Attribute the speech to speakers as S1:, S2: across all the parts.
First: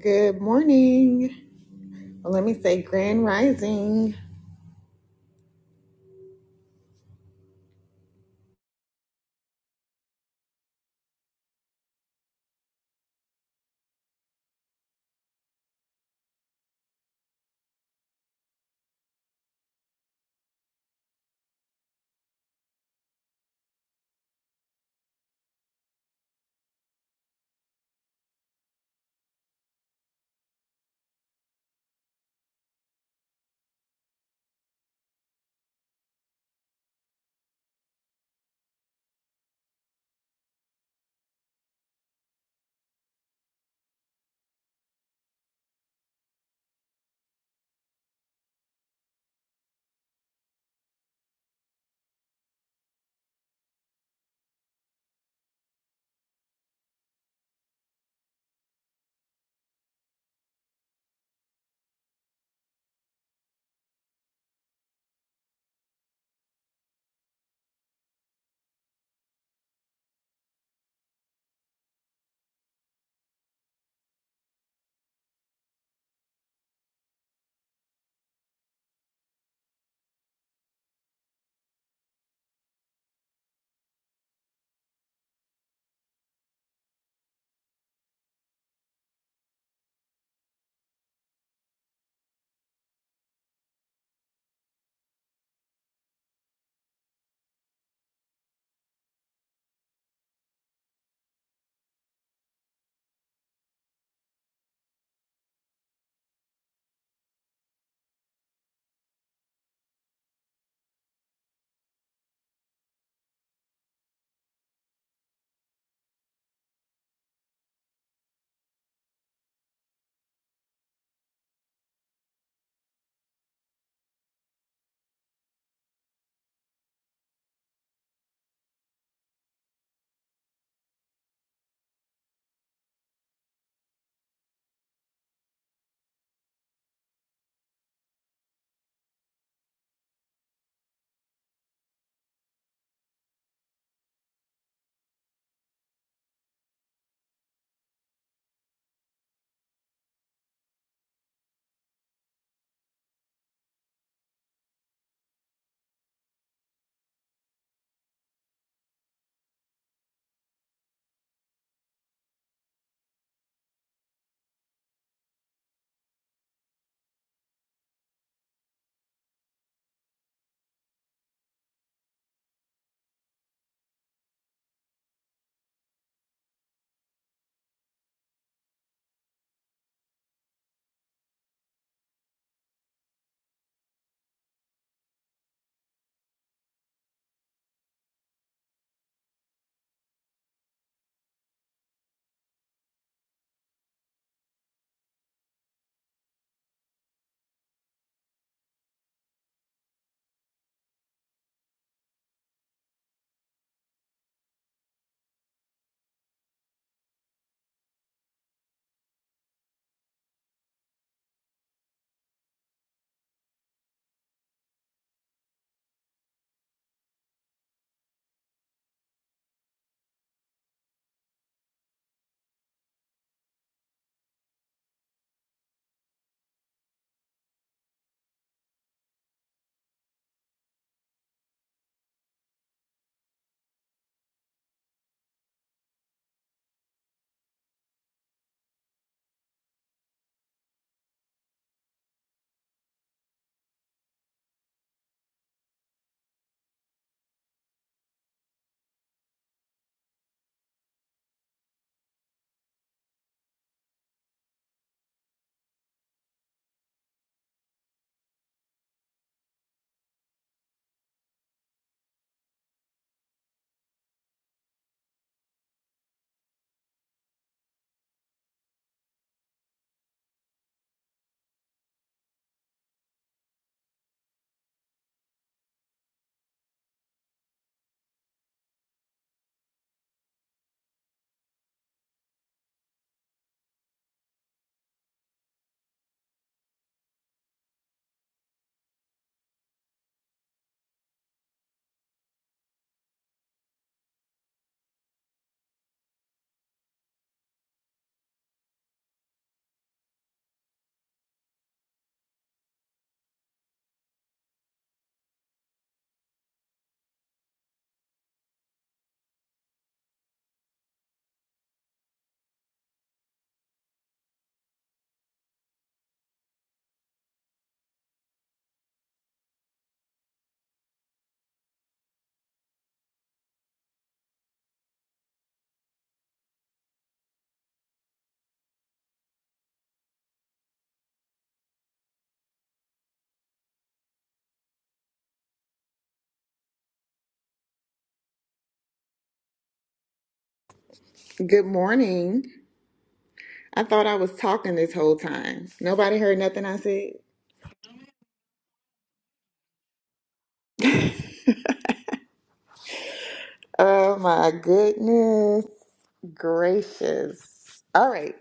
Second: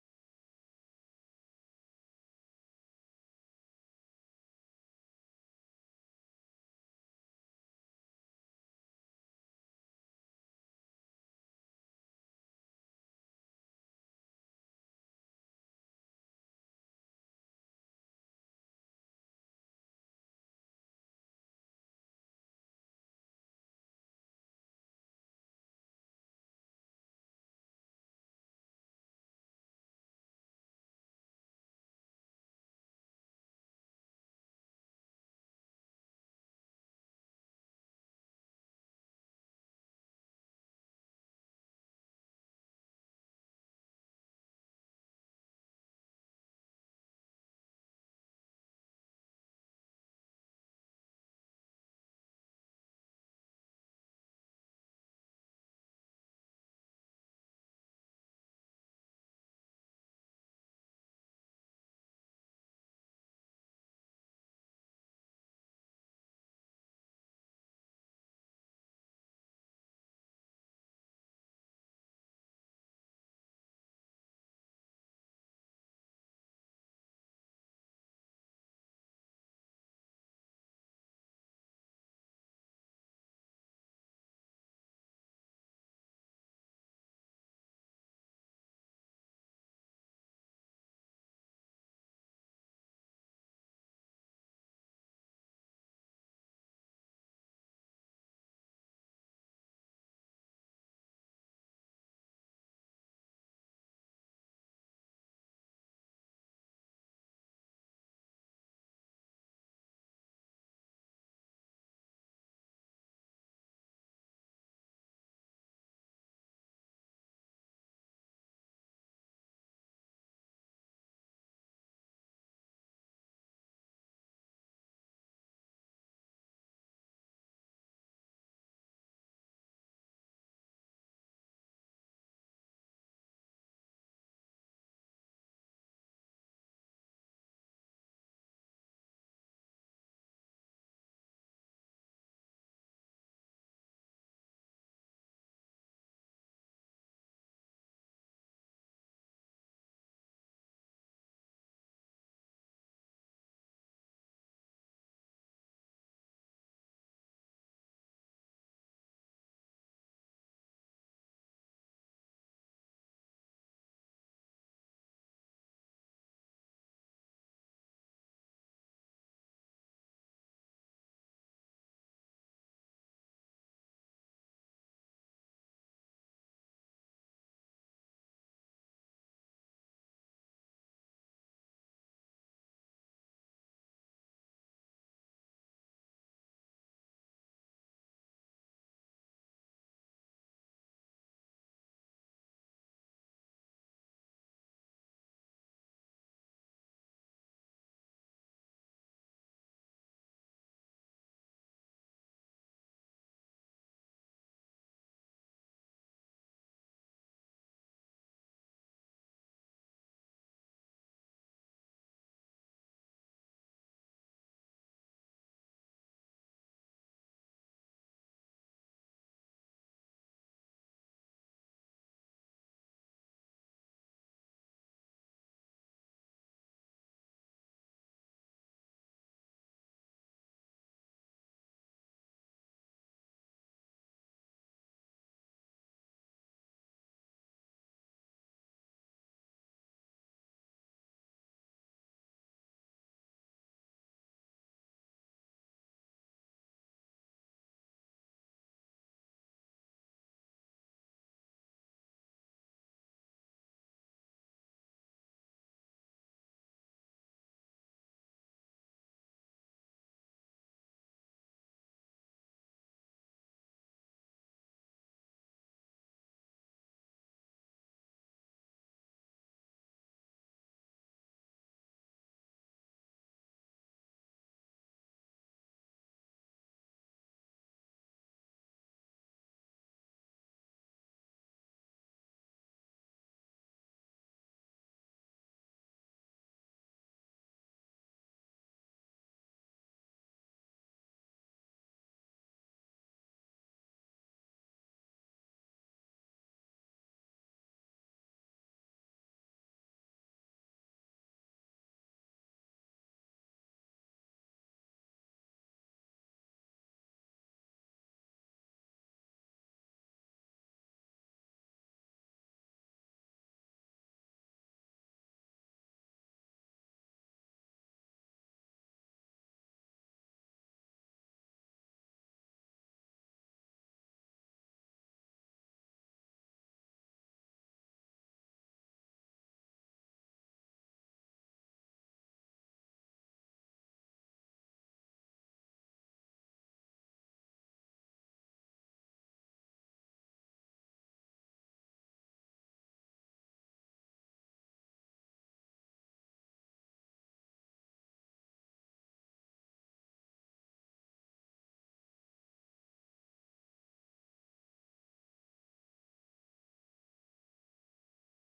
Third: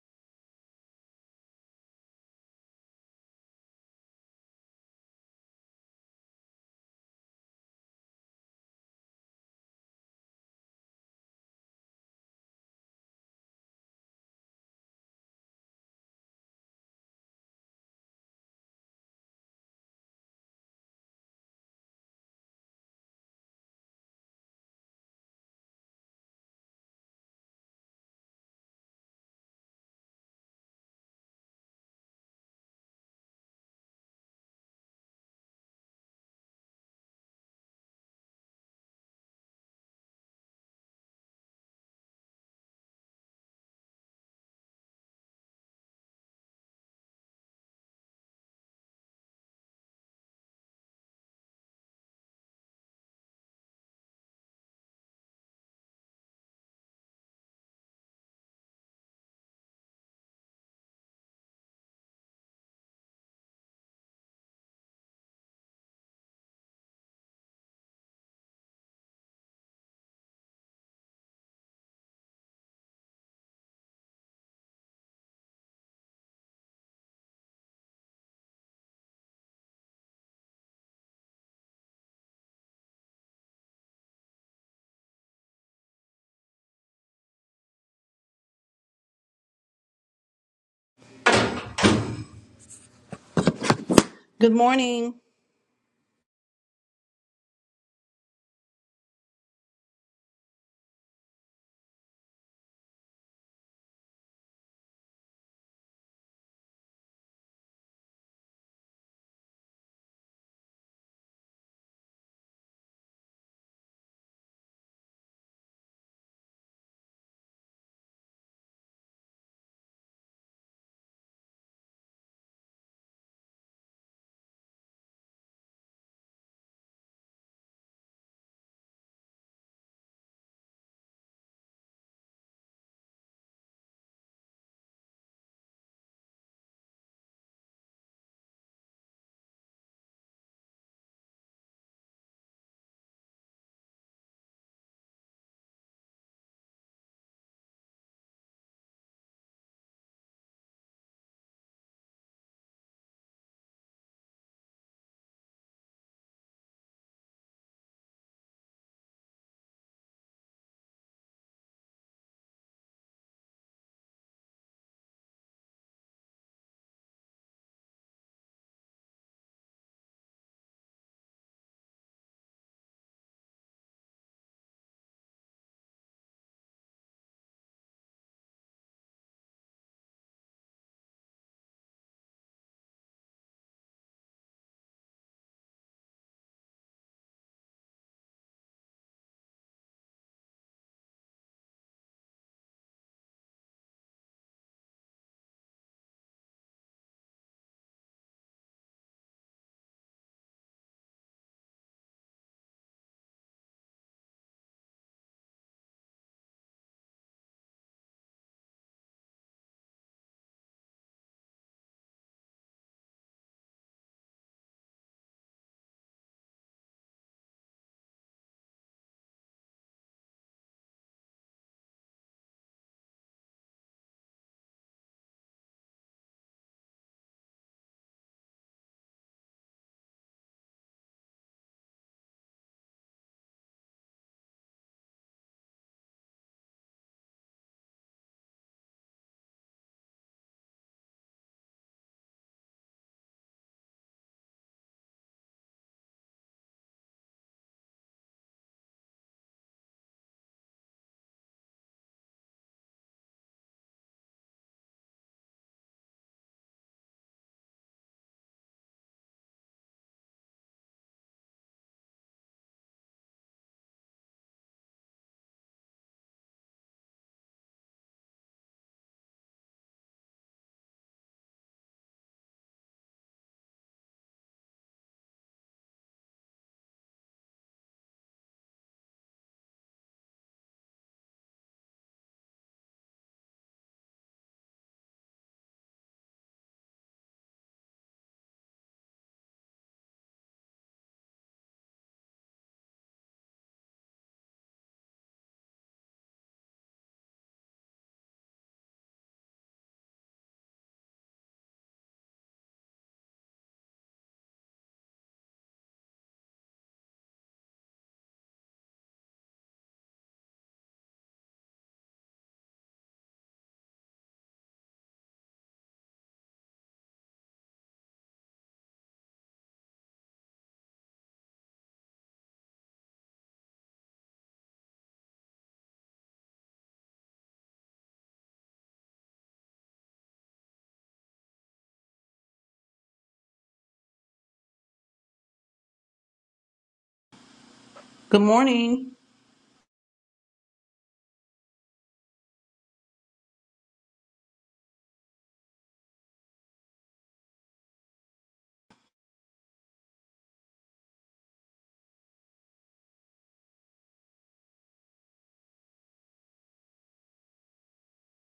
S1: Good morning. Well, let me say grand rising.
S2: Good morning. Good morning.
S1: Good morning. I thought I was talking this whole time. Nobody heard nothing I said. Oh my goodness gracious. All right.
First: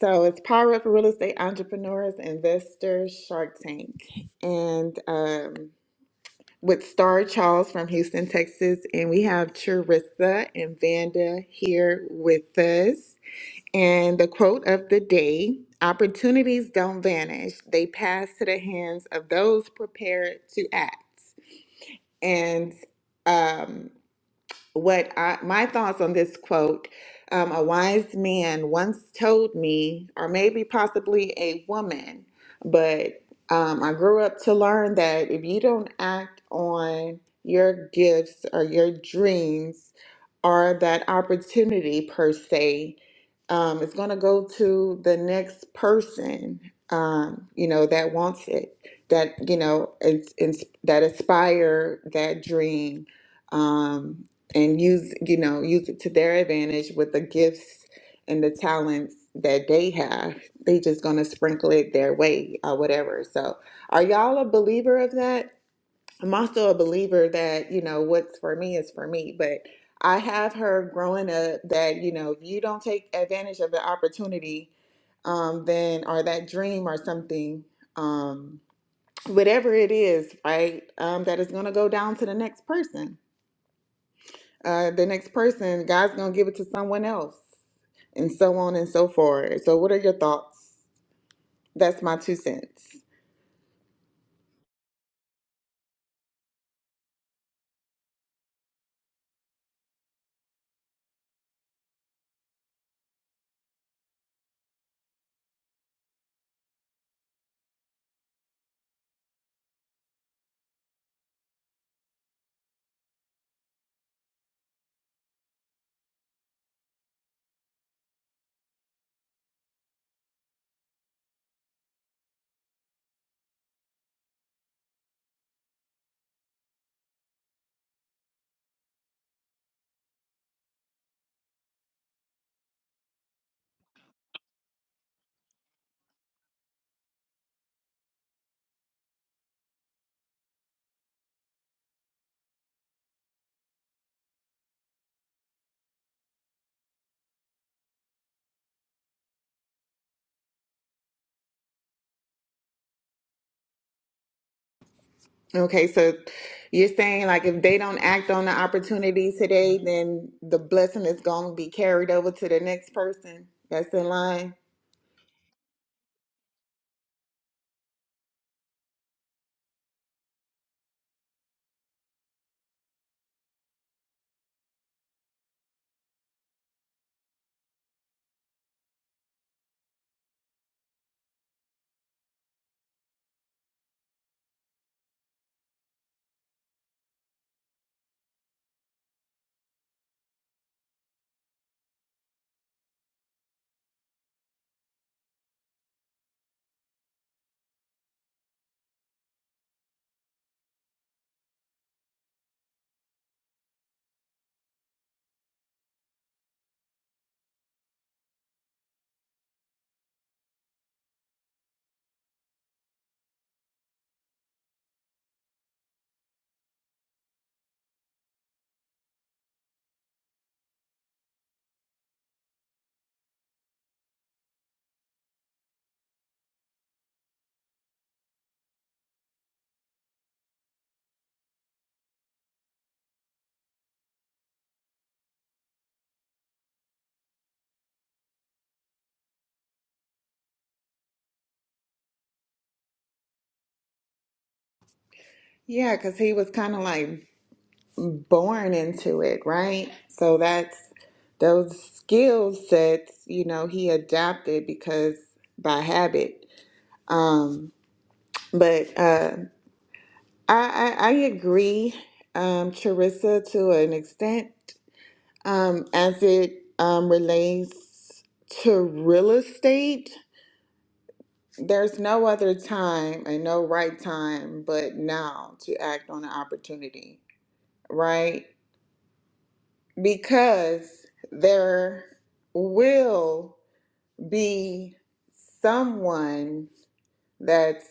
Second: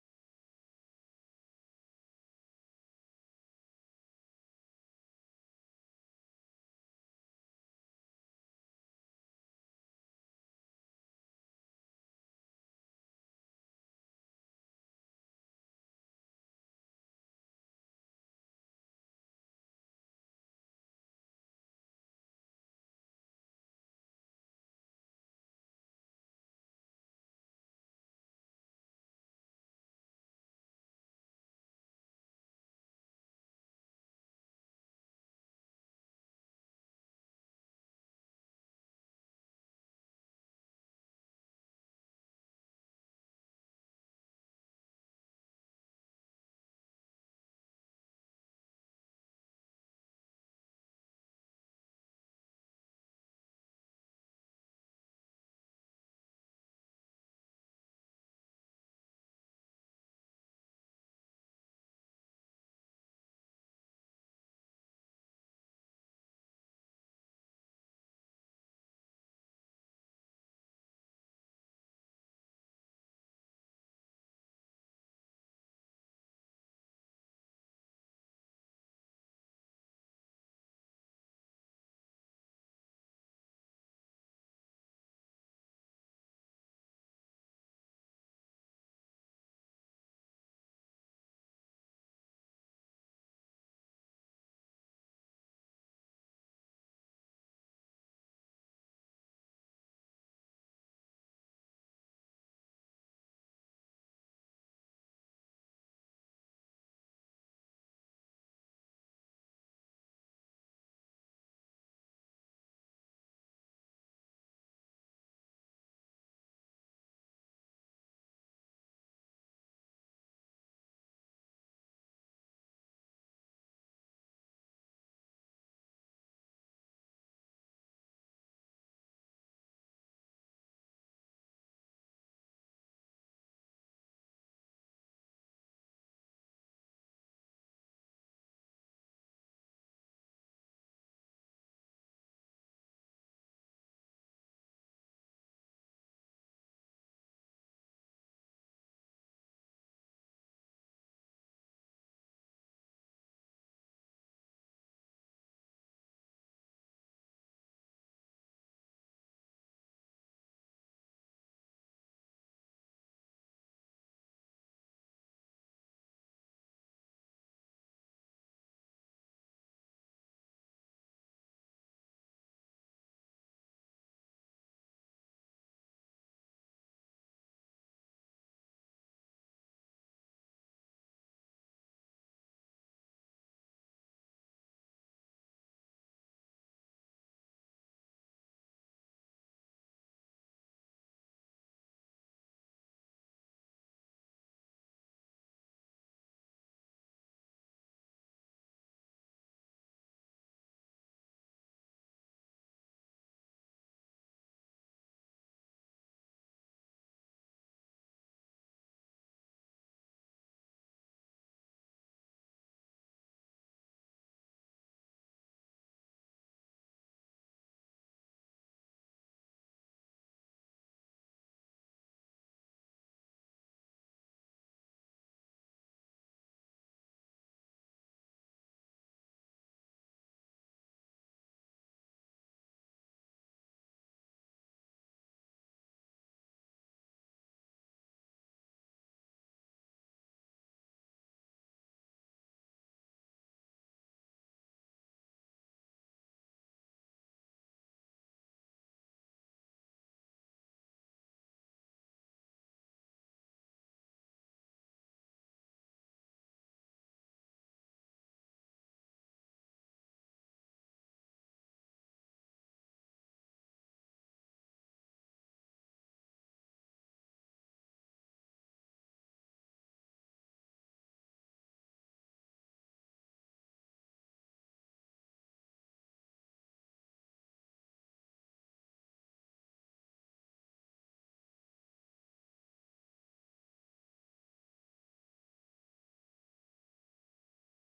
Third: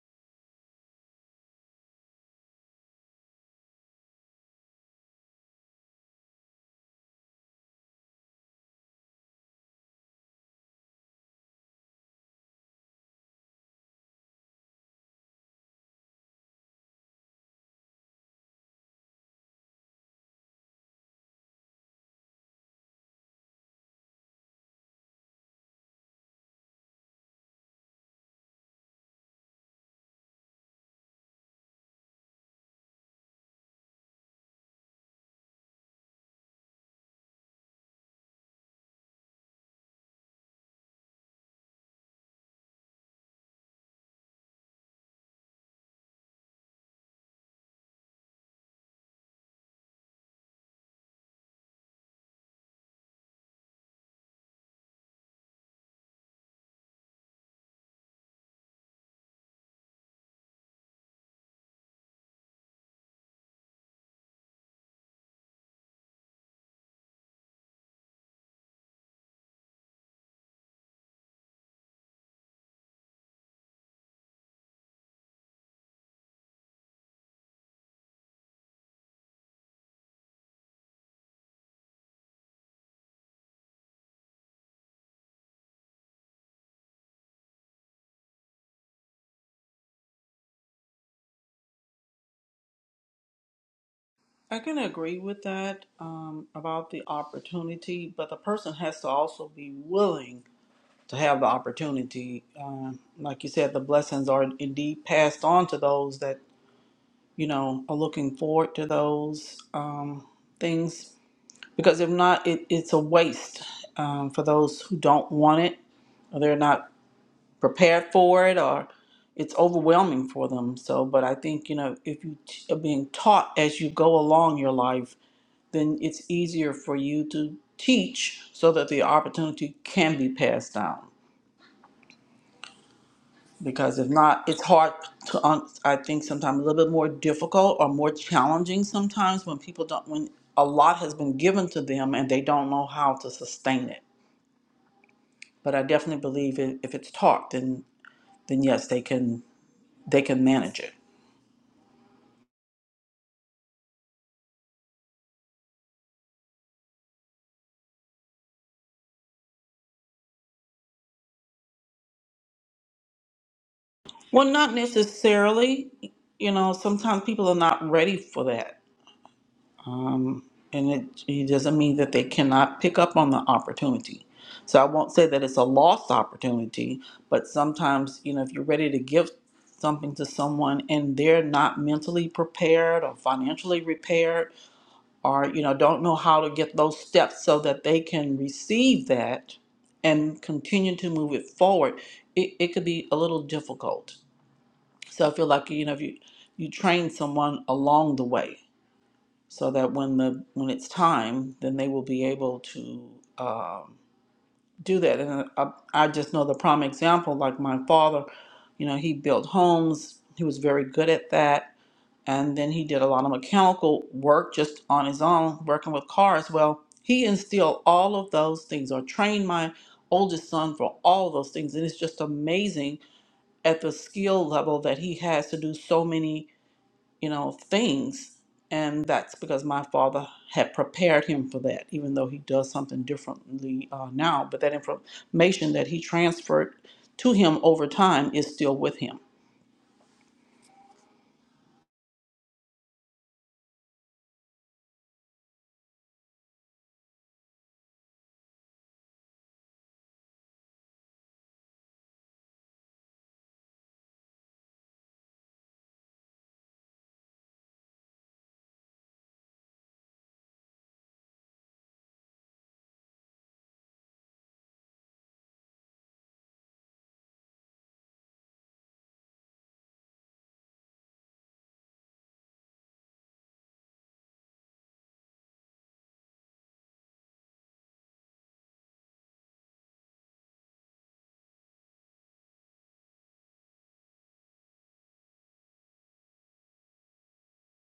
S1: So it's Power Up Real Estate Entrepreneurs, Investors, Shark Tank, and um, with Star Charles from Houston, Texas. And we have Charissa and Vanda here with us. And the quote of the day opportunities don't vanish, they pass to the hands of those prepared to act. And um, what I, my thoughts on this quote um, a wise man once told me or maybe possibly a woman but um, i grew up to learn that if you don't act on your gifts or your dreams or that opportunity per se um, it's going to go to the next person um, you know that wants it that you know it's, it's that aspire that dream um, and use you know use it to their advantage with the gifts and the talents that they have they just gonna sprinkle it their way or whatever so are y'all a believer of that i'm also a believer that you know what's for me is for me but i have heard growing up that you know if you don't take advantage of the opportunity um then or that dream or something um whatever it is right um that is gonna go down to the next person uh, the next person, God's going to give it to someone else, and so on and so forth. So, what are your thoughts? That's my two cents.
S2: I can agree with that um, about the opportunity, but the person has to also be willing to have the opportunity. Uh, like you said, the blessings are indeed passed on to those that you know are looking forward to those um, things, because if not, it, it's a waste um, for those who don't want it or they're not prepared for it or it's overwhelming for them. So, but I think, you know, if you t- are being taught as you go along your life, then it's easier for you to teach so that the opportunity can be passed down. Because if not, it's hard to, um, I think, sometimes a little bit more difficult or more challenging sometimes when people don't, when a lot has been given to them and they don't know how to sustain it. But I definitely believe i- if it's taught, then, then yes, they can, they can manage it.
S1: Okay, so you're saying like if they don't act on the opportunity today, then the blessing is going to be carried over to the next person that's in
S2: Well,
S1: line.
S2: not necessarily. You know, sometimes people are not ready for that. Um, and it, it doesn't mean that they cannot pick up on the opportunity. So I won't say that it's a lost opportunity, but sometimes, you know, if you're ready to give something to someone and they're not mentally prepared or financially prepared or, you know, don't know how to get those steps so that they can receive that and continue to move it forward, it, it could be a little difficult. So I feel like you know if you you train someone along the way, so that when the when it's time, then they will be able to um, do that. And uh, I, I just know the prime example, like my father, you know, he built homes. He was very good at that, and then he did a lot of mechanical work just on his own, working with cars. Well, he instilled all of those things, or trained my oldest son for all those things, and it's just amazing at the skill level that he has to do so many you know, things. And that's because my father had prepared him for that, even though he does something differently uh, now. But that information that he transferred to him over time is still with him.
S1: Yeah, because he was kind of like born into it, right? So that's those skill sets, you know, he adapted because by habit. Um, but uh, I, I, I agree, um, Charissa, to an extent, um, as it um, relates to real estate. There's no other time and no right time but now to act on an opportunity, right? Because there will be someone that's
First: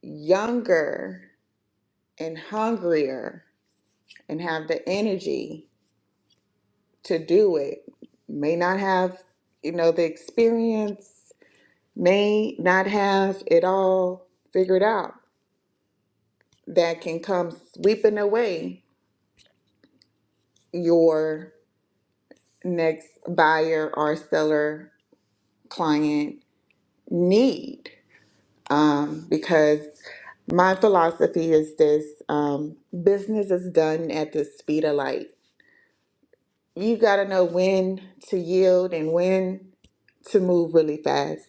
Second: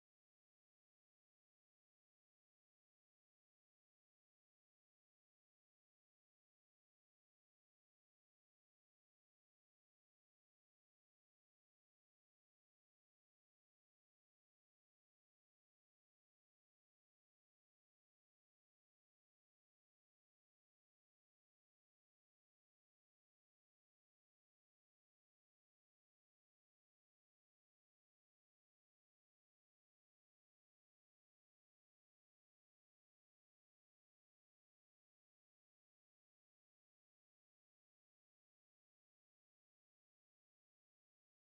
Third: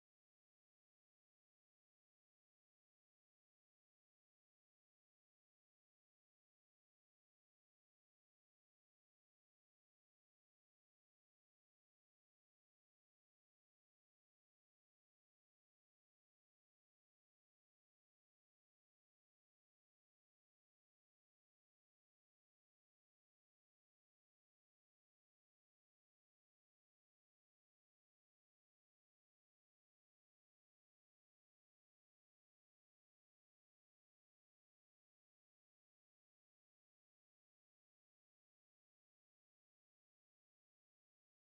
S1: younger and hungrier and have the energy to do it may not have you know the experience may not have it all figured out that can come sweeping away your next buyer or seller client need um, because my philosophy is this um, business is done at the speed of light you got to know when to yield and when to move really fast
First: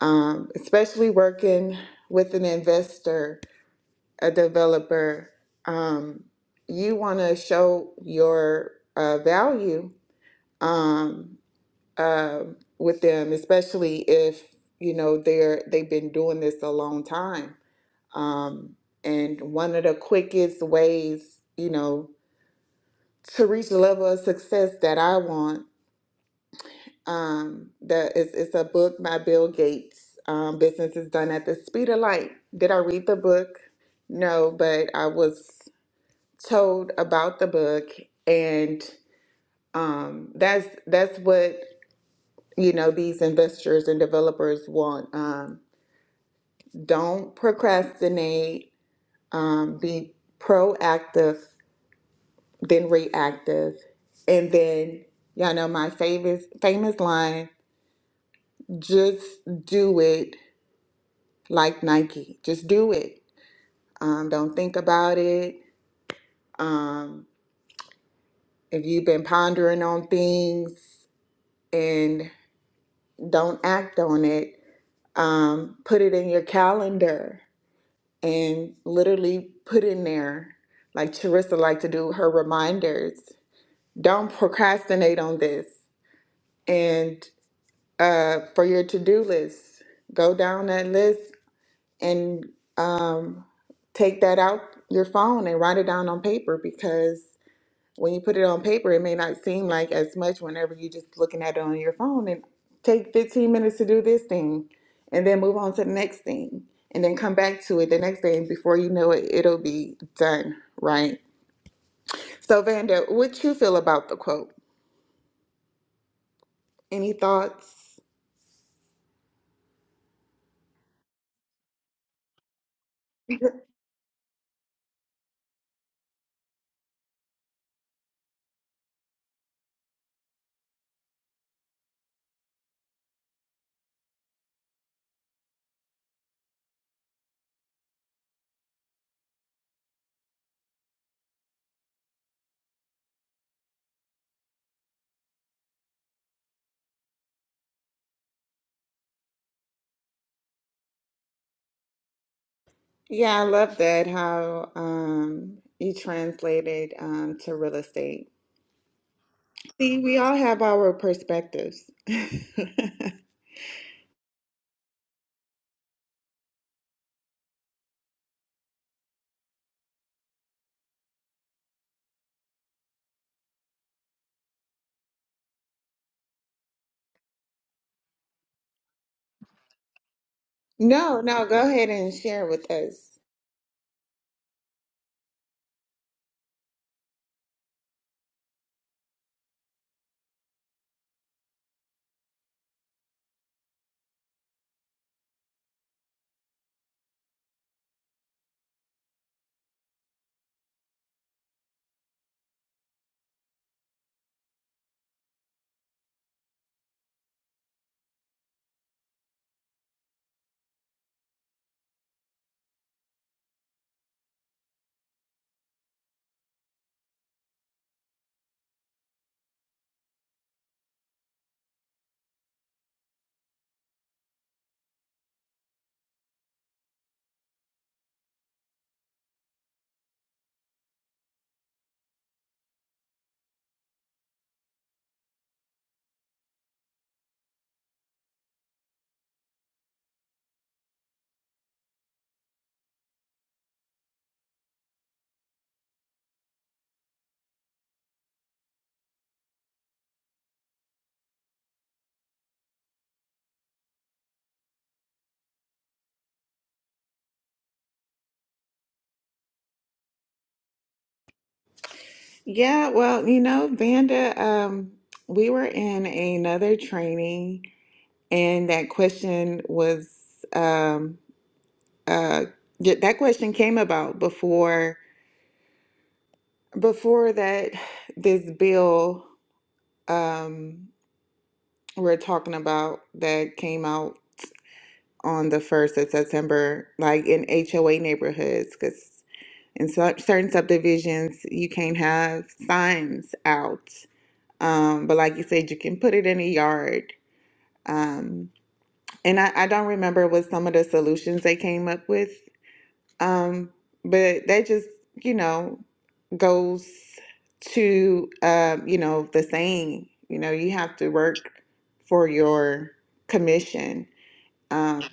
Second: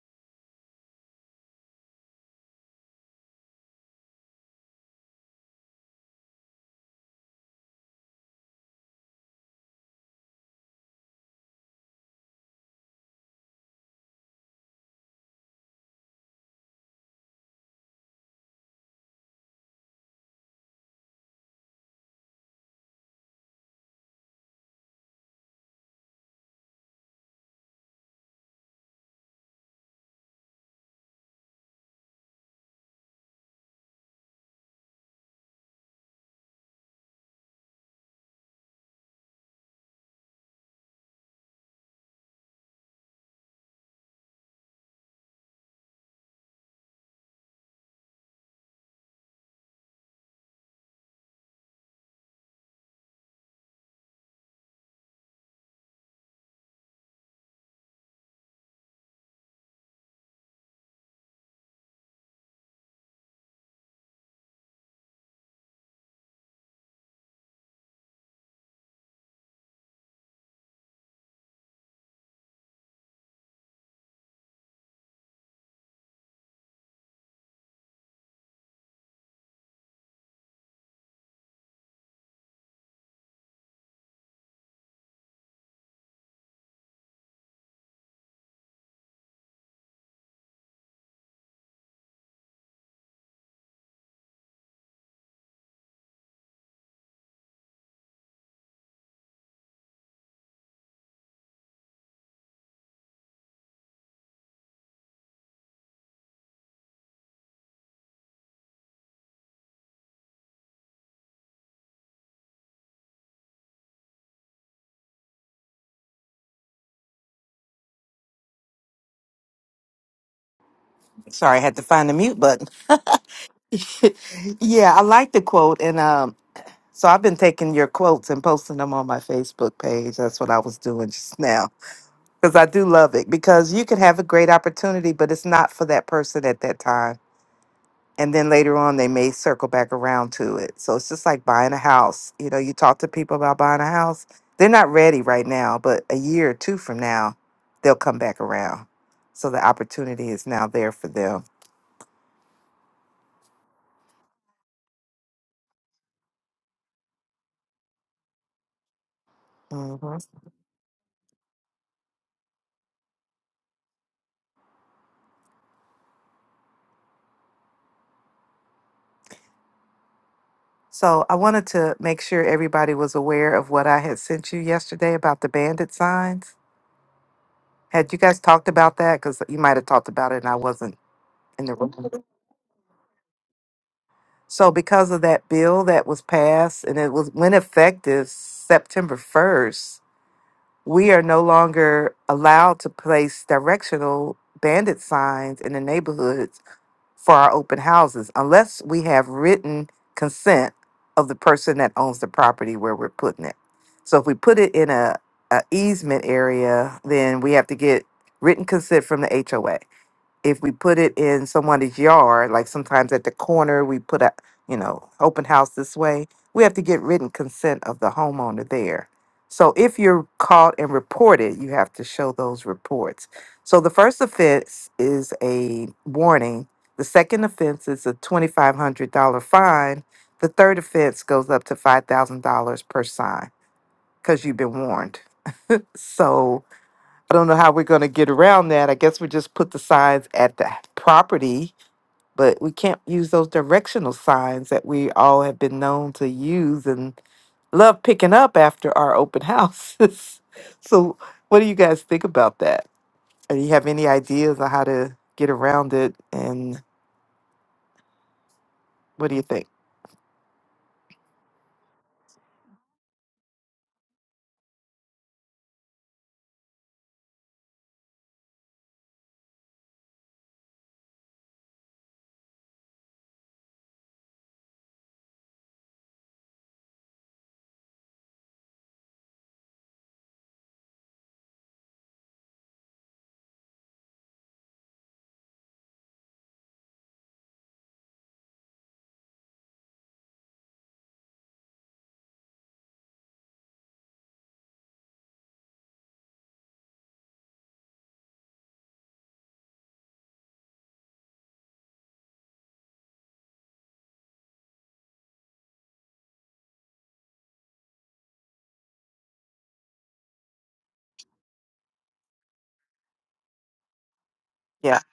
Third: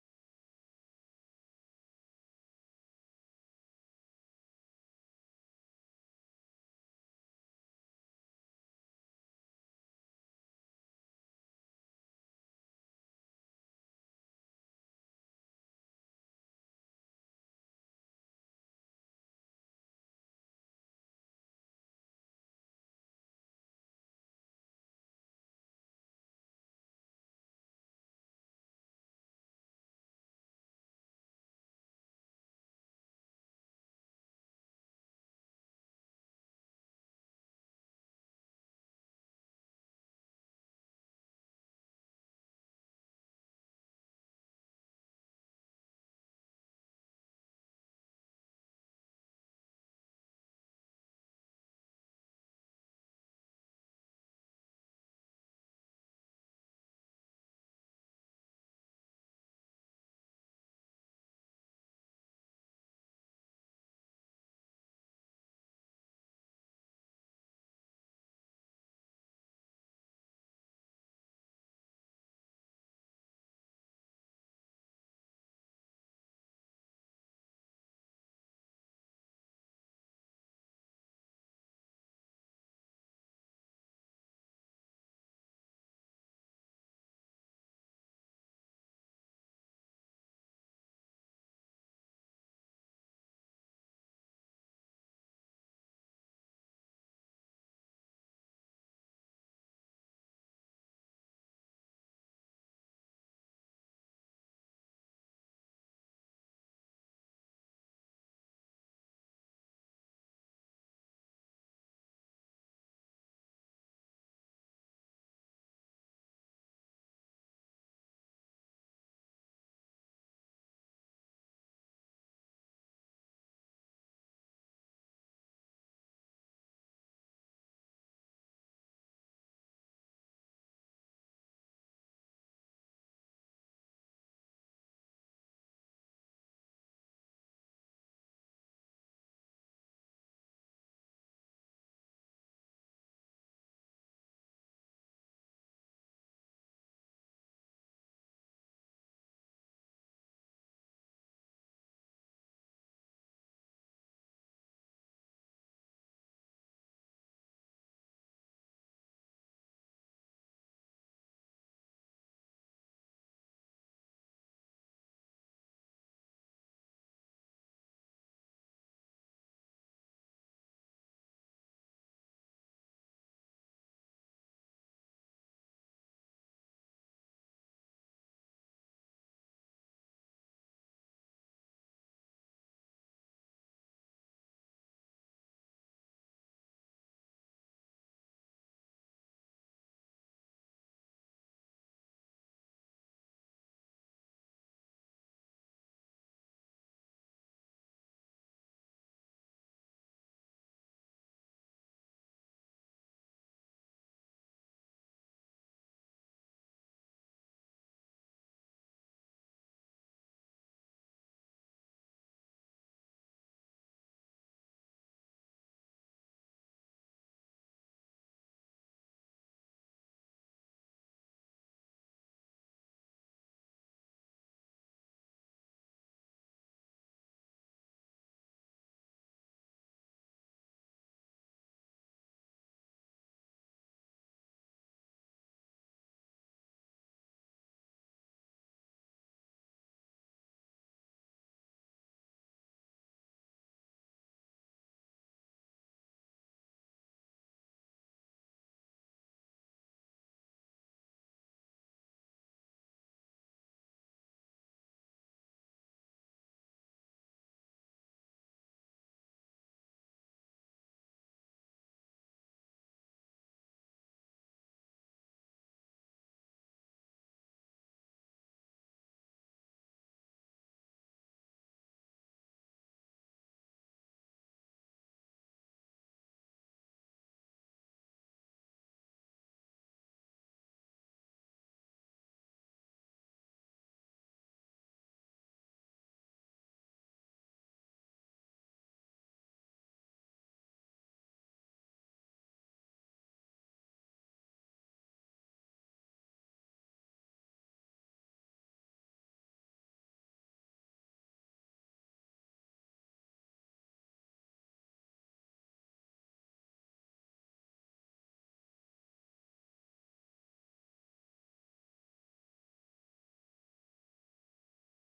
S1: um, especially working with an investor, a developer, um, you want to show your uh, value um, uh, with them, especially if you know they're they've been doing this a long time. Um, and one of the quickest ways, you know, to reach the level of success that I want Um, the it's a book by Bill Gates. Um, Business is done at the speed of light. Did I read the book? No, but I was told about the book, and um, that's that's what you know these investors and developers want. Um, don't procrastinate. Um, be proactive, then reactive, and then y'all know my famous famous line: just do it like Nike. Just do it. Um, don't think about it. Um, if you've been pondering on things and don't act on it, um, put it in your calendar and literally put in there, like Charissa like to do her reminders. Don't procrastinate on this. And uh, for your to-do list, go down that list and um, take that out your phone and write it down on paper because when you put it on paper, it may not seem like as much whenever you're just looking at it on your phone and take 15 minutes to do this thing and then move on to the next thing and then come back to it the next day. And before you know it, it'll be done, right? So, Vanda, what you feel about the quote? Any thoughts?
S3: Sorry, I had to find the mute button. yeah, I like the quote, and um, so I've been taking your quotes and posting them on my Facebook page. That's what I was doing just now because I do love it because you could have a great opportunity, but it's not for that person at that time. And then later on, they may circle back around to it. So it's just like buying a house. You know, you talk to people about buying a house, they're not ready right now, but a year or two from now, they'll come back around. So the opportunity is now there for them.
S1: Yeah, I love that how um, you translated um, to real estate. See,
S3: Mm-hmm.
S1: we all have our perspectives.
S3: So I wanted to make sure everybody was aware of what I had sent you yesterday about the bandit signs. Had you guys talked about that? Because you might have talked about it and I wasn't
S1: no, no, go
S3: in the
S1: ahead
S3: room.
S1: and
S3: Mhm.
S1: share with us.
S3: So because of that bill that was passed and it was went effective September 1st, we are no longer allowed to place directional bandit signs in the neighborhoods for our open houses unless we have written consent of the person that owns the property where we're putting it. So if we put it in a, a easement area, then we have to get written consent from the HOA if we put it in someone's yard, like sometimes at the corner, we put a, you know, open house this way, we have to get written consent of the homeowner there. So if you're caught and reported, you have to show those reports. So the first offense is a warning. The second offense is a $2,500 fine. The third offense goes up to $5,000 per sign because you've been warned. So I don't know how we're going to get around that. I guess we just put the signs at the property, but we can't use those directional signs that we all have been known to use and love picking up after our open houses. so, what do you guys think about that? Or Do you have any ideas on how to get around it? And what do you think?
S1: Yeah, well, you know, Vanda, um, we were in another training, and that question was um, uh, th- that question came about before before that this bill um, we're talking about that came out on the first of September, like in HOA neighborhoods, because in cer- certain subdivisions you can't have signs out, um, but like you said, you can put it in a yard Um, and I, I don't remember what some of the solutions they came up with, um, but that just, you know, goes to, um, you know, the saying, you know, you have to work for your commission. Um,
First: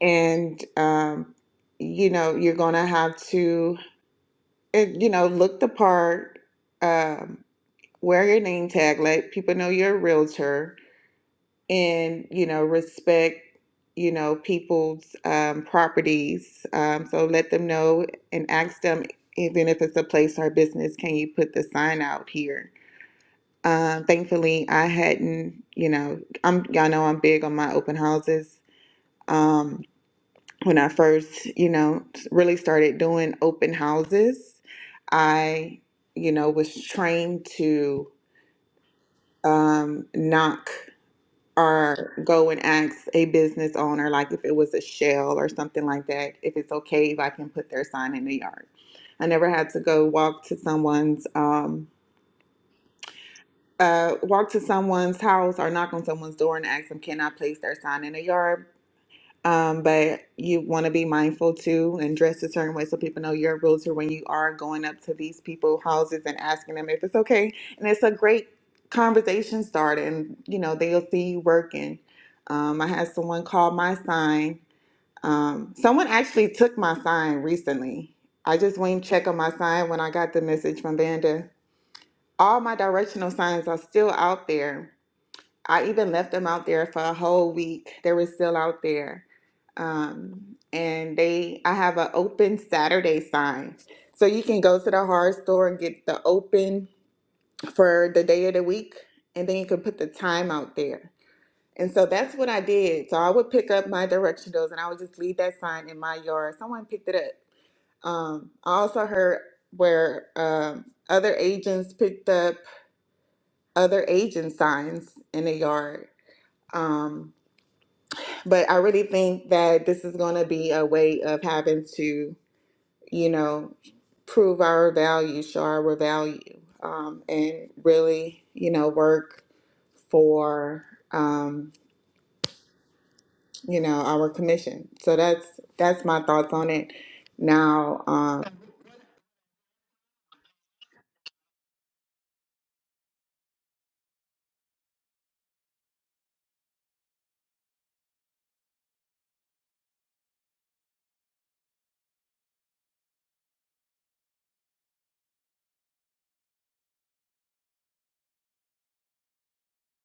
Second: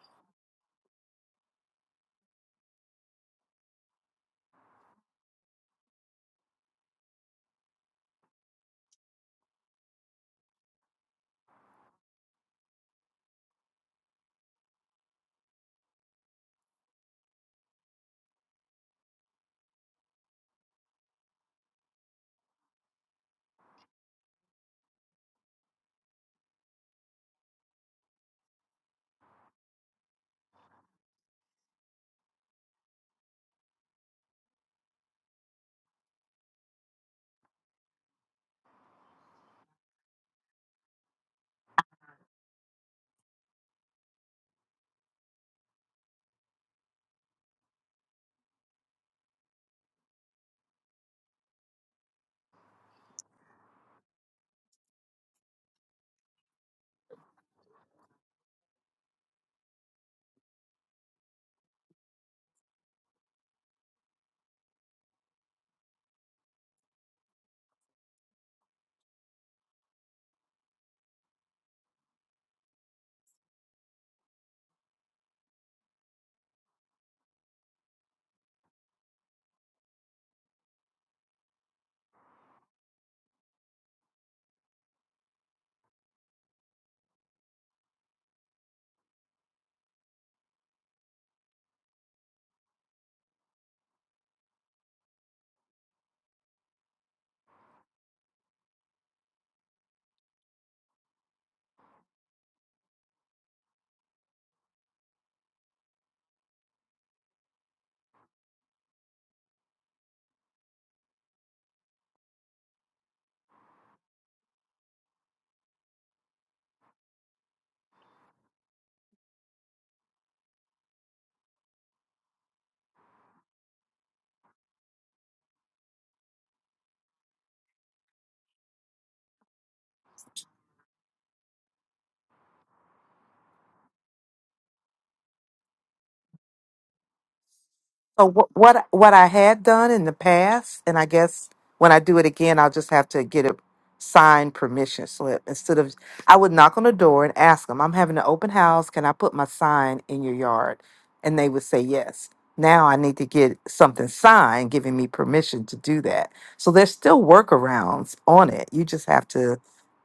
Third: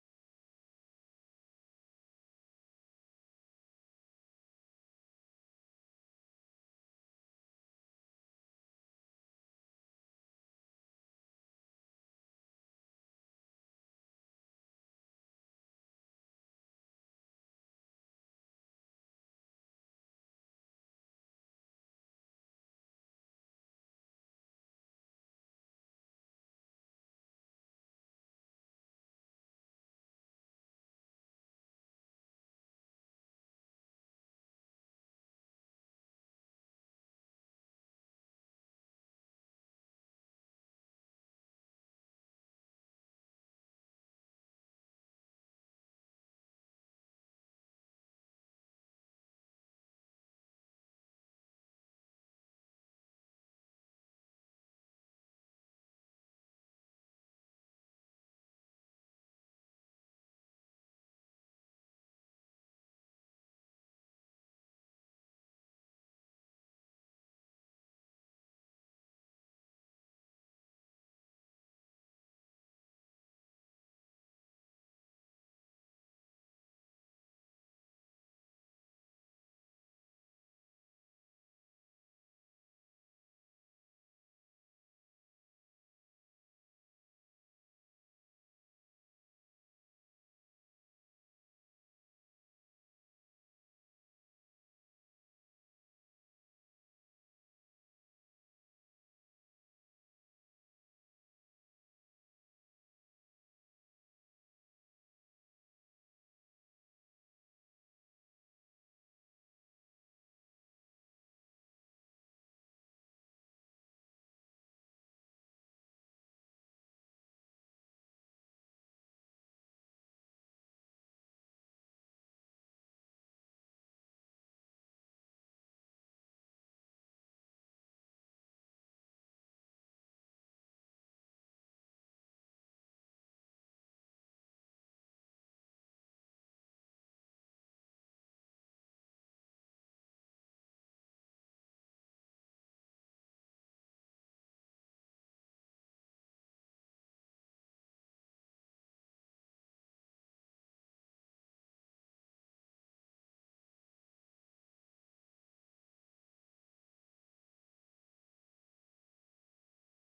S1: and, um, you know, you're going to have to, eh, you know, look the part, um, wear your name tag, let people know you're a realtor and you know respect you know people's um, properties um, so let them know and ask them even if it's a place or business can you put the sign out here um, thankfully i hadn't you know i'm y'all know i'm big on my open houses um, when i first you know really started doing open houses i you know was trained to um, knock or go and ask a business owner, like if it was a shell or something like that, if it's okay if I can put their sign in the yard. I never had to go walk to someone's um, uh, walk to someone's house or knock on someone's door and ask them, "Can I place their sign in the yard?" Um, but you want to be mindful too and dress a certain way so people know you're a realtor when you are going up to these people houses and asking them if it's okay. And it's a great conversation starter, and you know they'll see you working. Um, I had someone call my sign. Um, someone actually took my sign recently. I just went and checked on my sign when I got the message from Vanda. All my directional signs are still out there I even left them out there for a whole week. They were still out there. Um, and they, I have an open Saturday sign. So you can go to the hard store and get the open for the day of the week, and then you can put the time out there. And so that's what I did. So I would pick up my directionals and I would just leave that sign in my yard. Someone picked it up. Um, I also heard where um, other agents picked up other agent signs in the yard. Um, But I really think that this is going to be a way of having to, you know, prove our value, show our value, um, and really, you know, work for, um, you know, our commission. So that's that's my thoughts on it. Now,
S3: So
S1: um,
S3: wh- what what I had done in the past, and I guess when I do it again, I'll just have to get a signed permission slip instead of I would knock on the door and ask them, "I'm having an open house. Can I put my sign in your yard?" And they would say yes. Now I need to get something signed giving me permission to do that. So there's still workarounds on it. You just have to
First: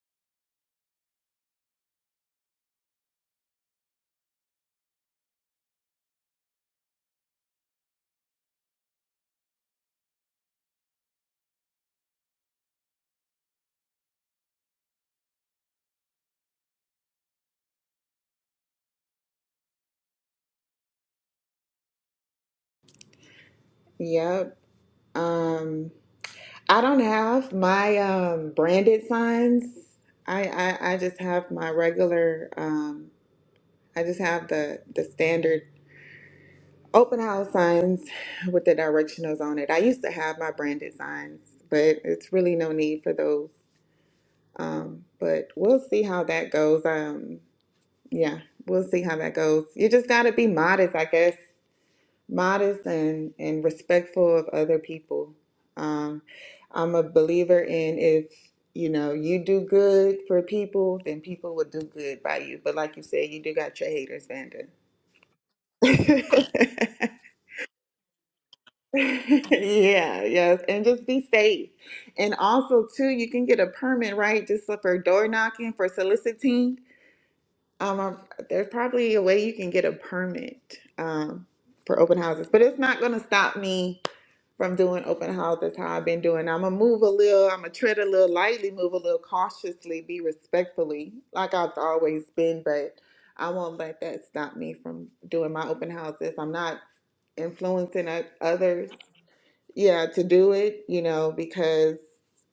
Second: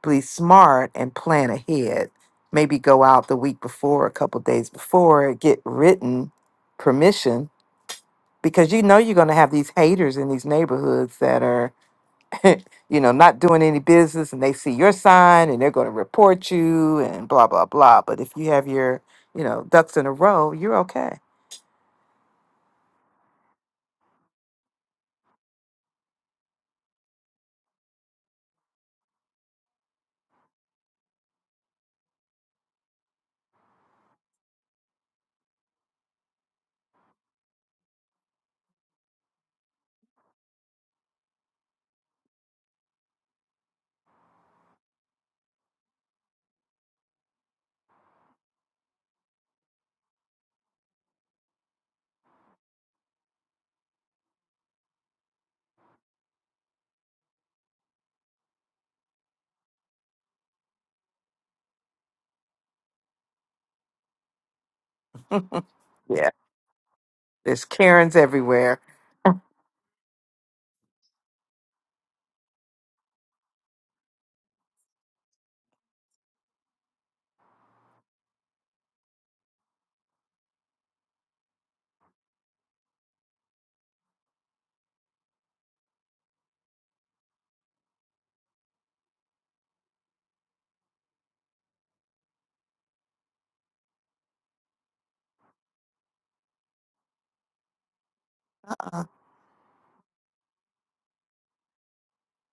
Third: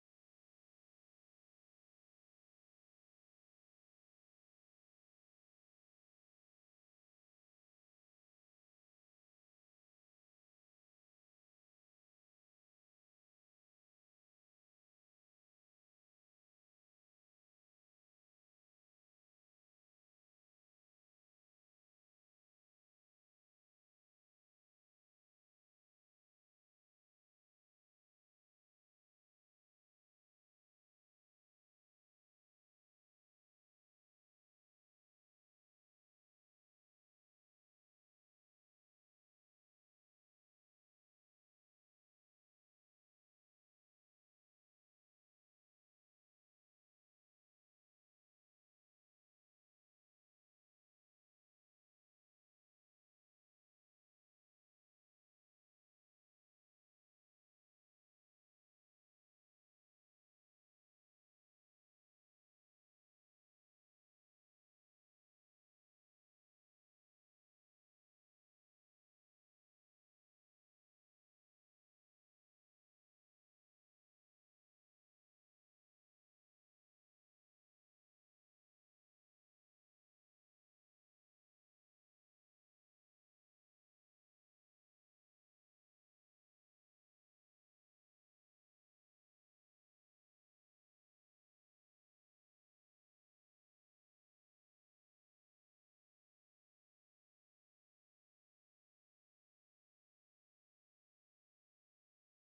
S3: be smart and plan ahead. Maybe go out the week before, a couple days before, get written permission because you know you're going to have these haters in these neighborhoods that are you know not doing any business and they see your sign and they're going to report you and blah blah blah but if you have your you know ducks in a row you're okay
S1: yep. Um, I don't have my um, branded signs. I, I I just have my regular. Um, I just have the the standard Open house signs with the directionals on it. I used to have my branded signs, but it's really no need for those. Um, but we'll see how that goes. Um, yeah, we'll see how that goes. You just gotta be modest, I guess. Modest and and respectful of other people. Um, I'm a believer in if you know you do good for people, then people will do good by you. But like you said, you do got your haters, Vanda.
S3: yeah there's karens everywhere
S1: Yeah, yes, and just be safe. And also, too, you can get a permit, right? Just look for door knocking, for soliciting. Um, um, there's probably a way you can get a permit um, for open houses, but it's not going to stop me from doing open houses how I've been doing. I'm gonna move a little, I'm gonna tread a little lightly, move a little cautiously, be respectfully, like I've always been, but I won't let that stop me from doing my open houses. I'm not influencing o- others
S3: Uh,
S1: yeah, to do it, you know, because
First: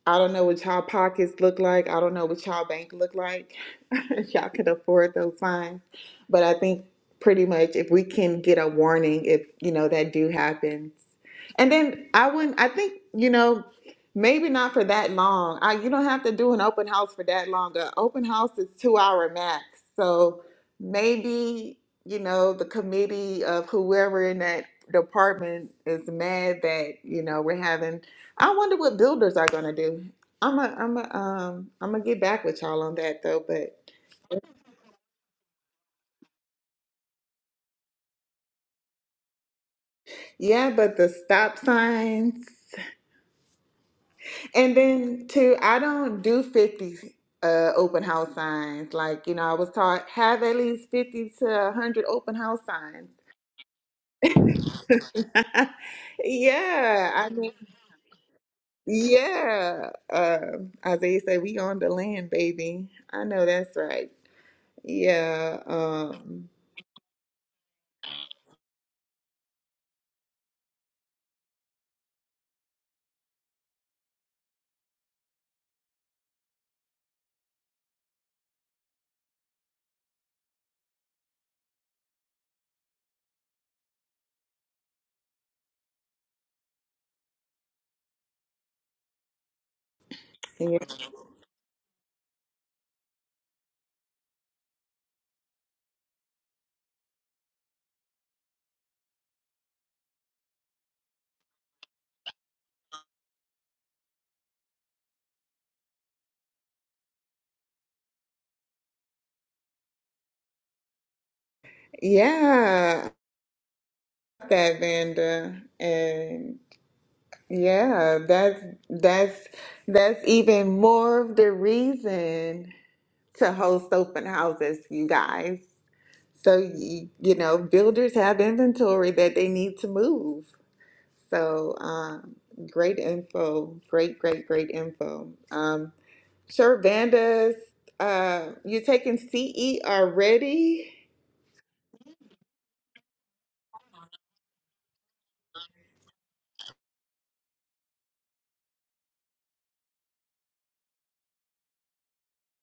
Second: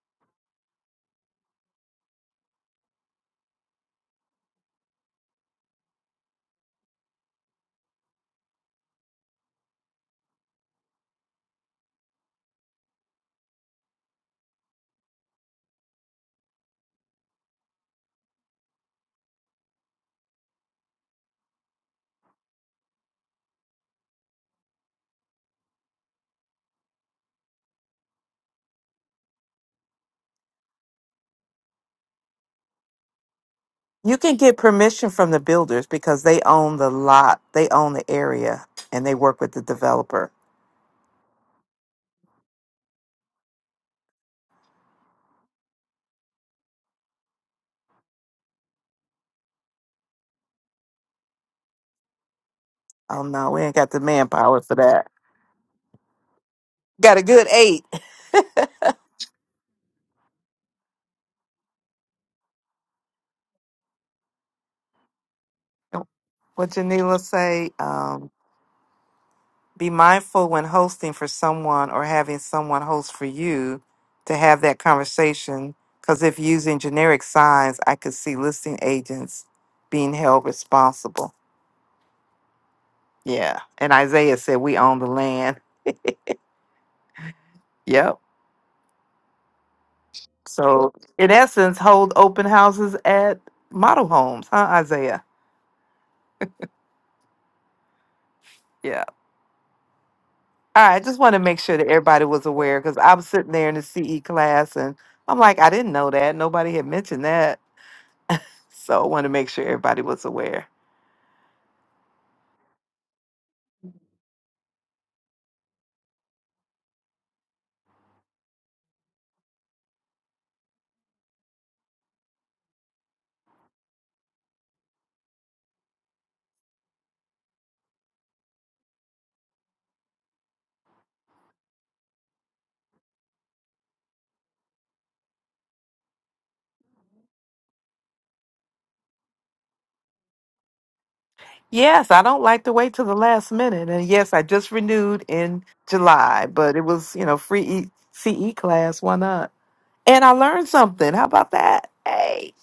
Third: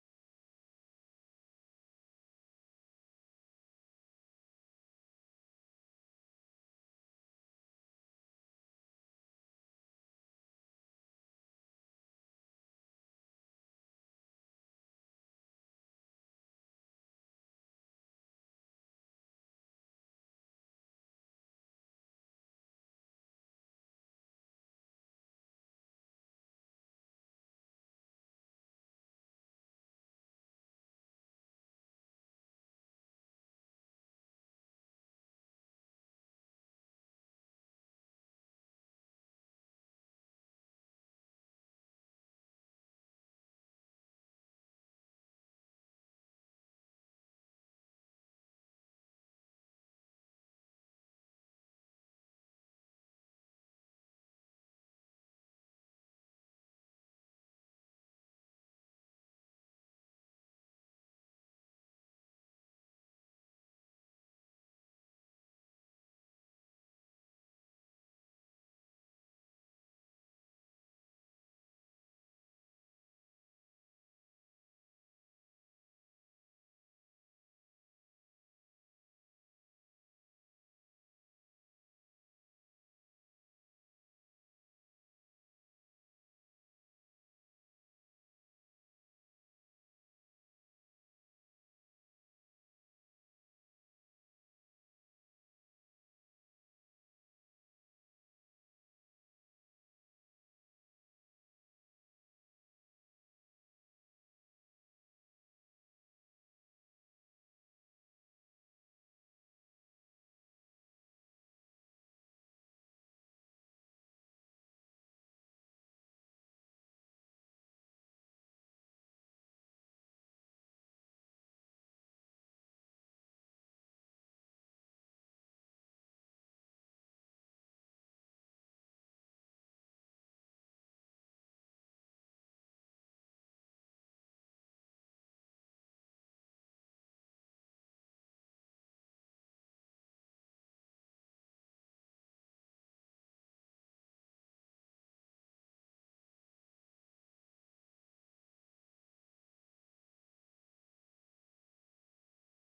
S1: I don't know what y'all pockets look like. I don't know what y'all bank look like. if y'all can afford those fines. But I think pretty much if we can get a warning if, you know, that do happens. And then I wouldn't I think, you know, maybe not for that long. I you don't have to do an open house for that long. An open house is two hour max. So maybe you know, the committee of whoever in that department is mad that, you know, we're having, I wonder what builders are gonna do. I'm a, I'm a, um, I'm gonna get back with y'all on that though, but
S3: you can get permission from the builders because they own the lot they own the area and they work with the developer
S1: yeah, but the stop signs. And then too, I don't do 50 uh, open house signs. Like, you know, I was taught have at least 50 to 100 open house signs.
S3: oh no we ain't got the manpower for that
S1: yeah,
S3: got a
S1: I mean,
S3: good eight
S1: Yeah. Uh, Isaiah said, we on the land, baby. I know that's right. Yeah. Um,
S3: what janila say Um, Be mindful when hosting for someone or having someone host for you to have that conversation. Because if using generic signs, I could see listing agents being held responsible. Yeah. And Isaiah said, We own the land. Yep.
S1: yeah.
S3: So, in essence, hold open houses at model homes, huh, Isaiah? Yeah. All right. I just want to make sure that everybody was aware because I was sitting there in the CE class and I'm like, I didn't know that. Nobody had mentioned that. So, I want to make sure everybody was aware.
S1: Yeah. That Vanda. And yeah, that's that's that's even more of the reason to host open houses, you guys. So you, you know, builders have inventory that they need to move. So um, great info, great, great, great info. Um, Sure, Vanda's, uh, you're taking CE already?
S3: Yes, I don't like to wait till the last minute. And yes, I just renewed in July, but it was, you know, free e- CE class. Why not? And I learned something. How about that? Hey,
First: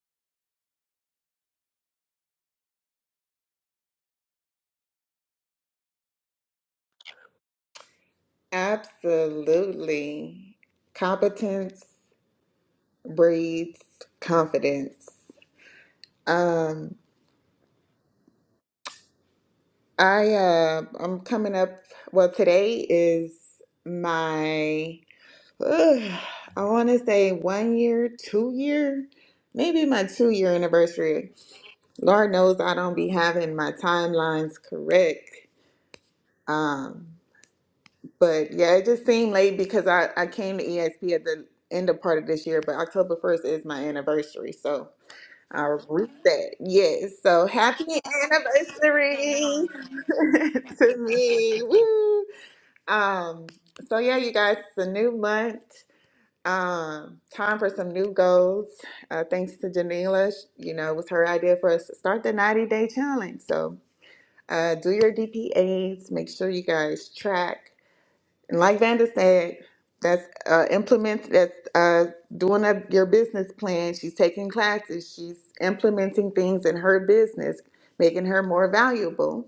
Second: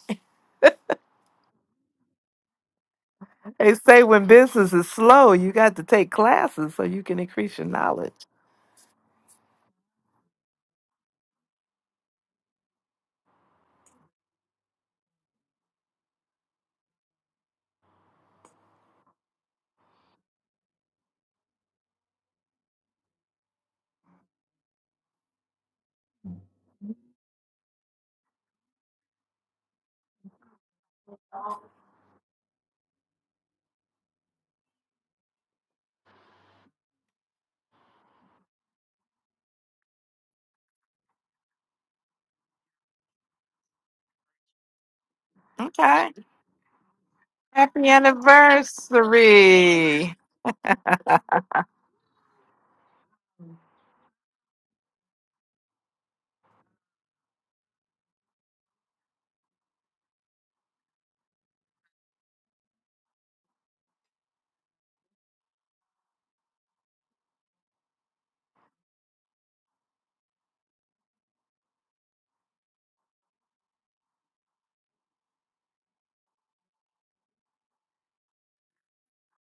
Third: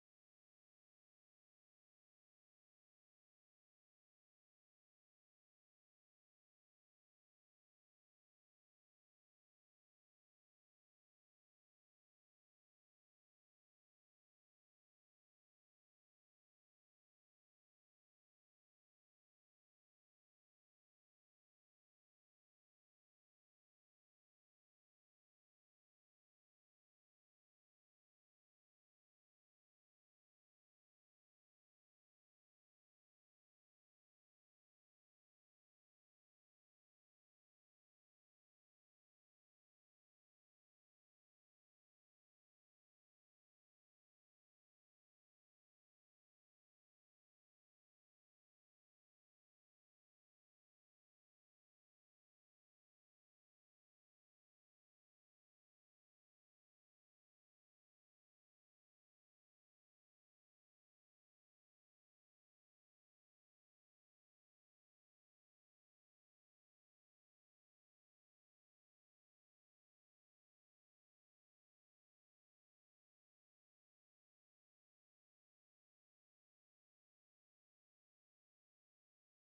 S3: they say when business is slow, you got to take classes so you can increase your knowledge.
S1: Absolutely. Competence breeds confidence. Um, I uh, I'm coming up. Well, today is my ugh, I want to say one year, two year, maybe my two year anniversary. Lord knows I don't be having my timelines correct. Um, But yeah, it just seemed late because I, I came to ESP at the end of part of this year, but October 1st is my anniversary. So I'll
S3: Okay.
S1: reset. Yes. So happy
S3: Happy
S1: anniversary
S3: anniversary.
S1: to me. Woo. Um, so yeah, you guys, it's a new month. Um, time for some new goals. Uh, thanks to Janila. Sh- You know, it was her idea for us to start the 90 day challenge. So uh, do your DPAs. Make sure you guys track. And like Vanda said, that's uh, implement that's uh, doing up your business plan. She's taking classes. She's implementing things in her business, making her more valuable.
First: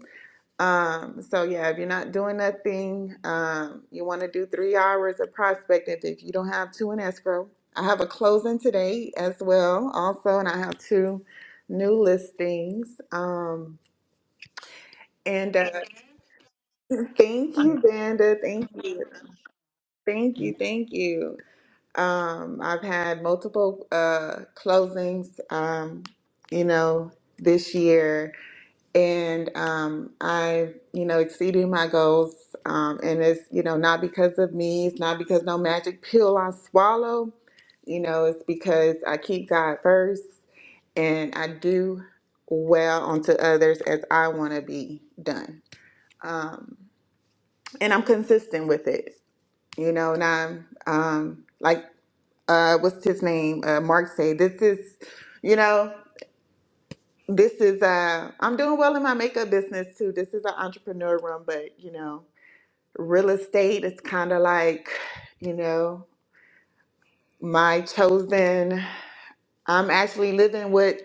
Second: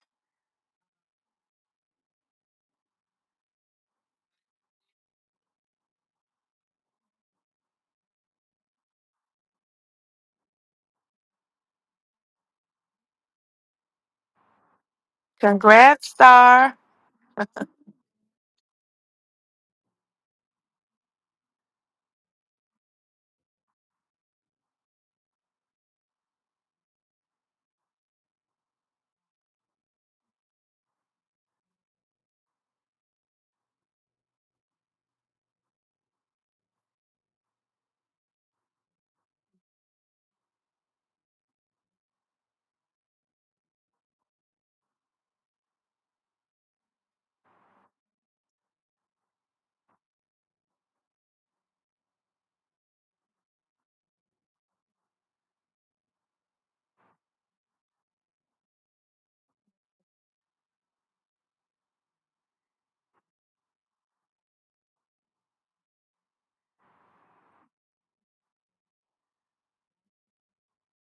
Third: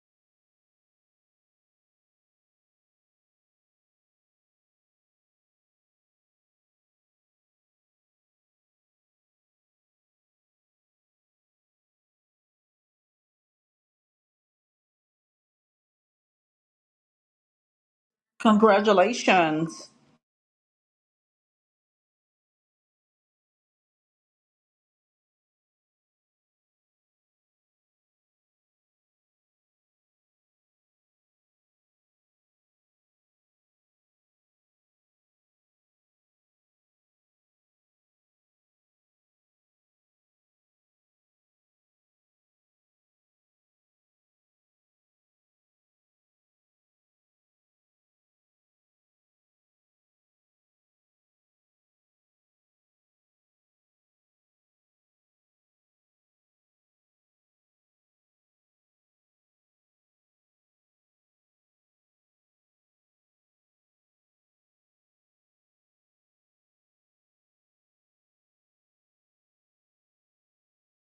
S1: Um, so yeah, if you're not doing nothing, um, you want to do three hours of prospecting. If you don't have two in escrow, I have a closing today as well, also, and I have two new listings. Um, and uh,
S3: Congrats, Star.
S1: thank you, Vanda. Thank you.
S2: Congratulations.
S1: Thank you. Thank you. Um, I've had multiple uh, closings, um, you know, this year, and um, I've, you know, exceeded my goals. Um, and it's, you know, not because of me. It's not because no magic pill I swallow. You know, it's because I keep God first, and I do well onto others as I want to be done. Um, and I'm consistent with it. You know, and I'm um, like uh what's his name uh mark say this is you know this is uh i'm doing well in my makeup business too this is an entrepreneur room but you know real estate is kind of like you know my chosen i'm actually living what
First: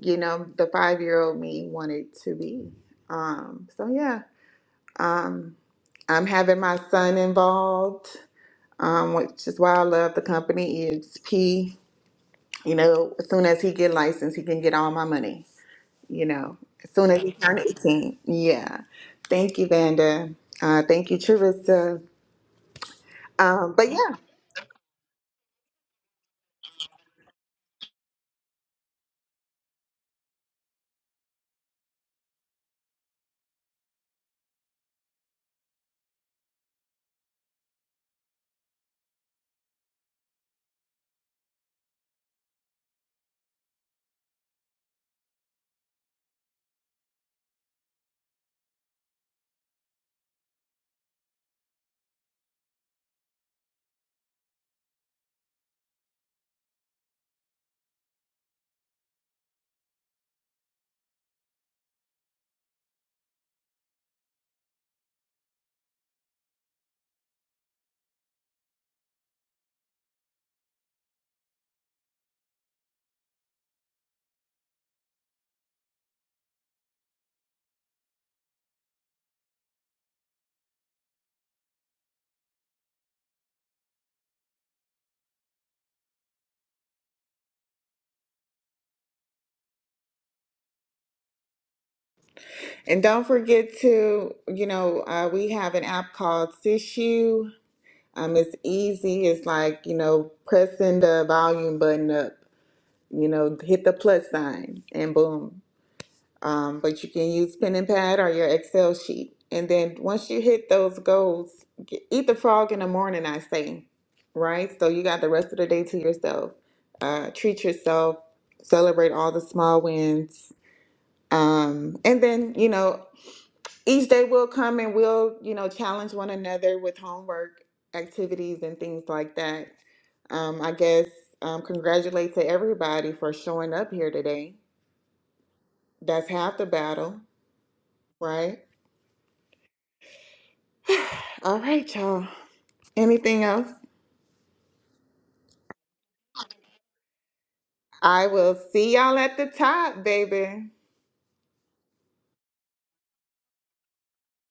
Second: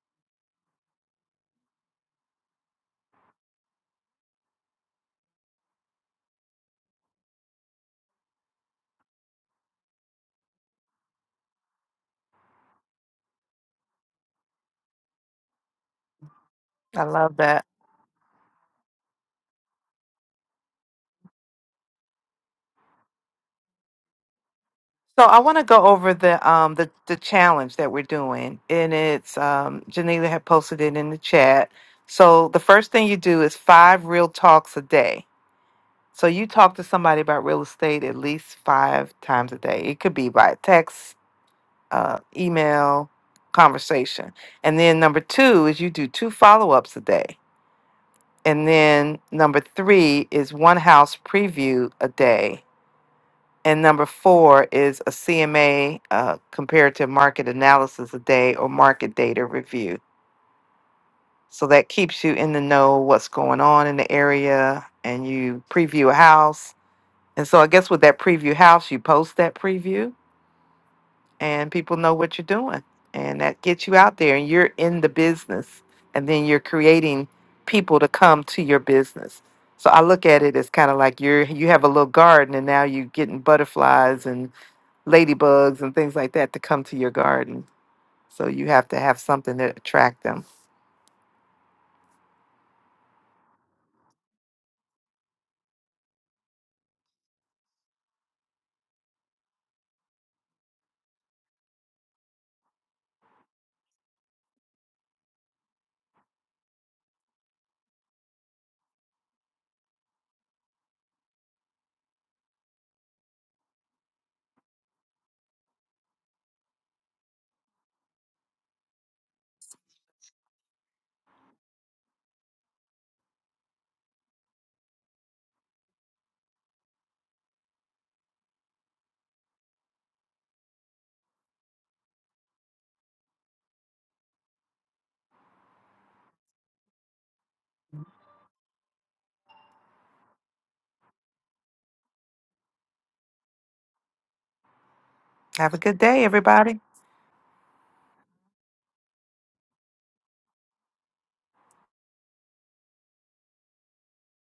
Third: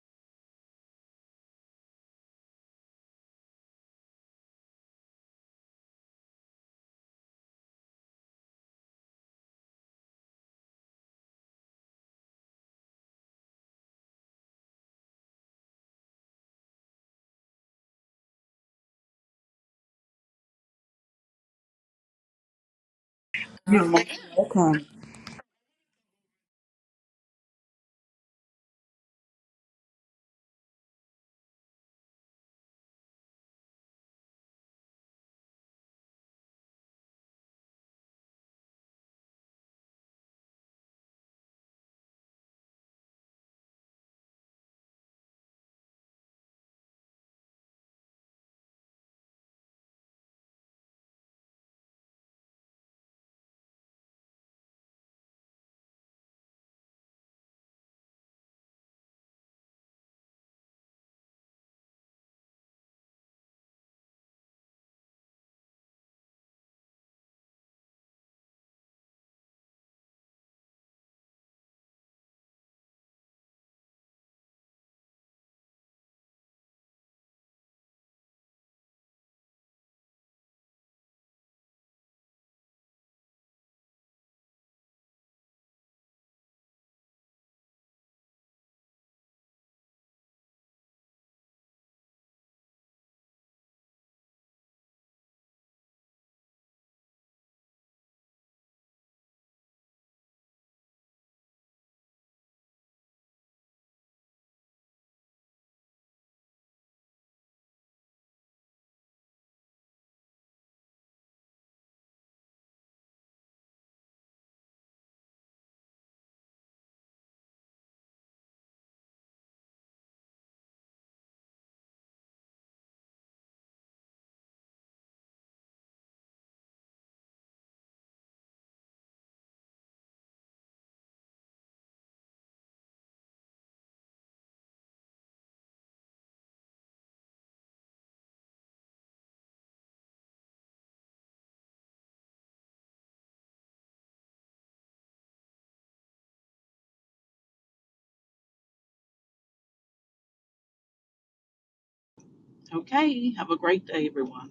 S1: you know the five year old me wanted to be um so yeah i'm having my son involved um which is why i love the company exp you know as soon as he get licensed he can get all my money you know, as
S3: I
S1: soon as you
S3: love
S1: turn
S3: that.
S1: 18. Yeah. Thank you, Vanda. Uh, thank you, Trevista. Um,
S2: You're
S1: but yeah,
S2: most welcome.
S3: So I want to go over the um the the challenge that we're doing, and it's um Janila had posted it in the chat. So the first thing you do is five real talks a day. So you talk to somebody about real estate at least five times a day. It could be by text, uh, email, conversation, and then number two is you do two follow ups a day, and then number three is one house preview a day, and number four is a CMA uh, comparative market analysis a day or market data review. So that keeps you in the know what's going on in the area and you preview a house. And so I guess with that preview house, you post that preview and people know what you're doing. And that gets you out there and you're in the business. And then you're creating people to come to your business. So I look at it as kind of like you're you have a little garden and now you're getting butterflies and ladybugs and things like that to come to your garden. So you have to have something to attract them.
S1: and don't forget to, you know, uh, we have an app called Sisu. Um, it's easy. It's like, you know, pressing the volume button up, you know, hit the plus sign and boom. Um, but you can use pen and pad or your Excel sheet. And then once you hit those goals, get, eat the frog in the morning, I say, right? So you got the rest of the day to yourself. Uh, treat yourself, celebrate all the small wins. Um, and then, you know, each day will come and we'll, you know, challenge one another with homework, activities, and things like that. Um, I guess um, congratulate to everybody for showing up here today. That's half the battle, right? All right, y'all. Anything else?
S3: Have a good day, everybody.
S1: I will see y'all at the top, baby.
S2: Okay. Have a great day, everyone.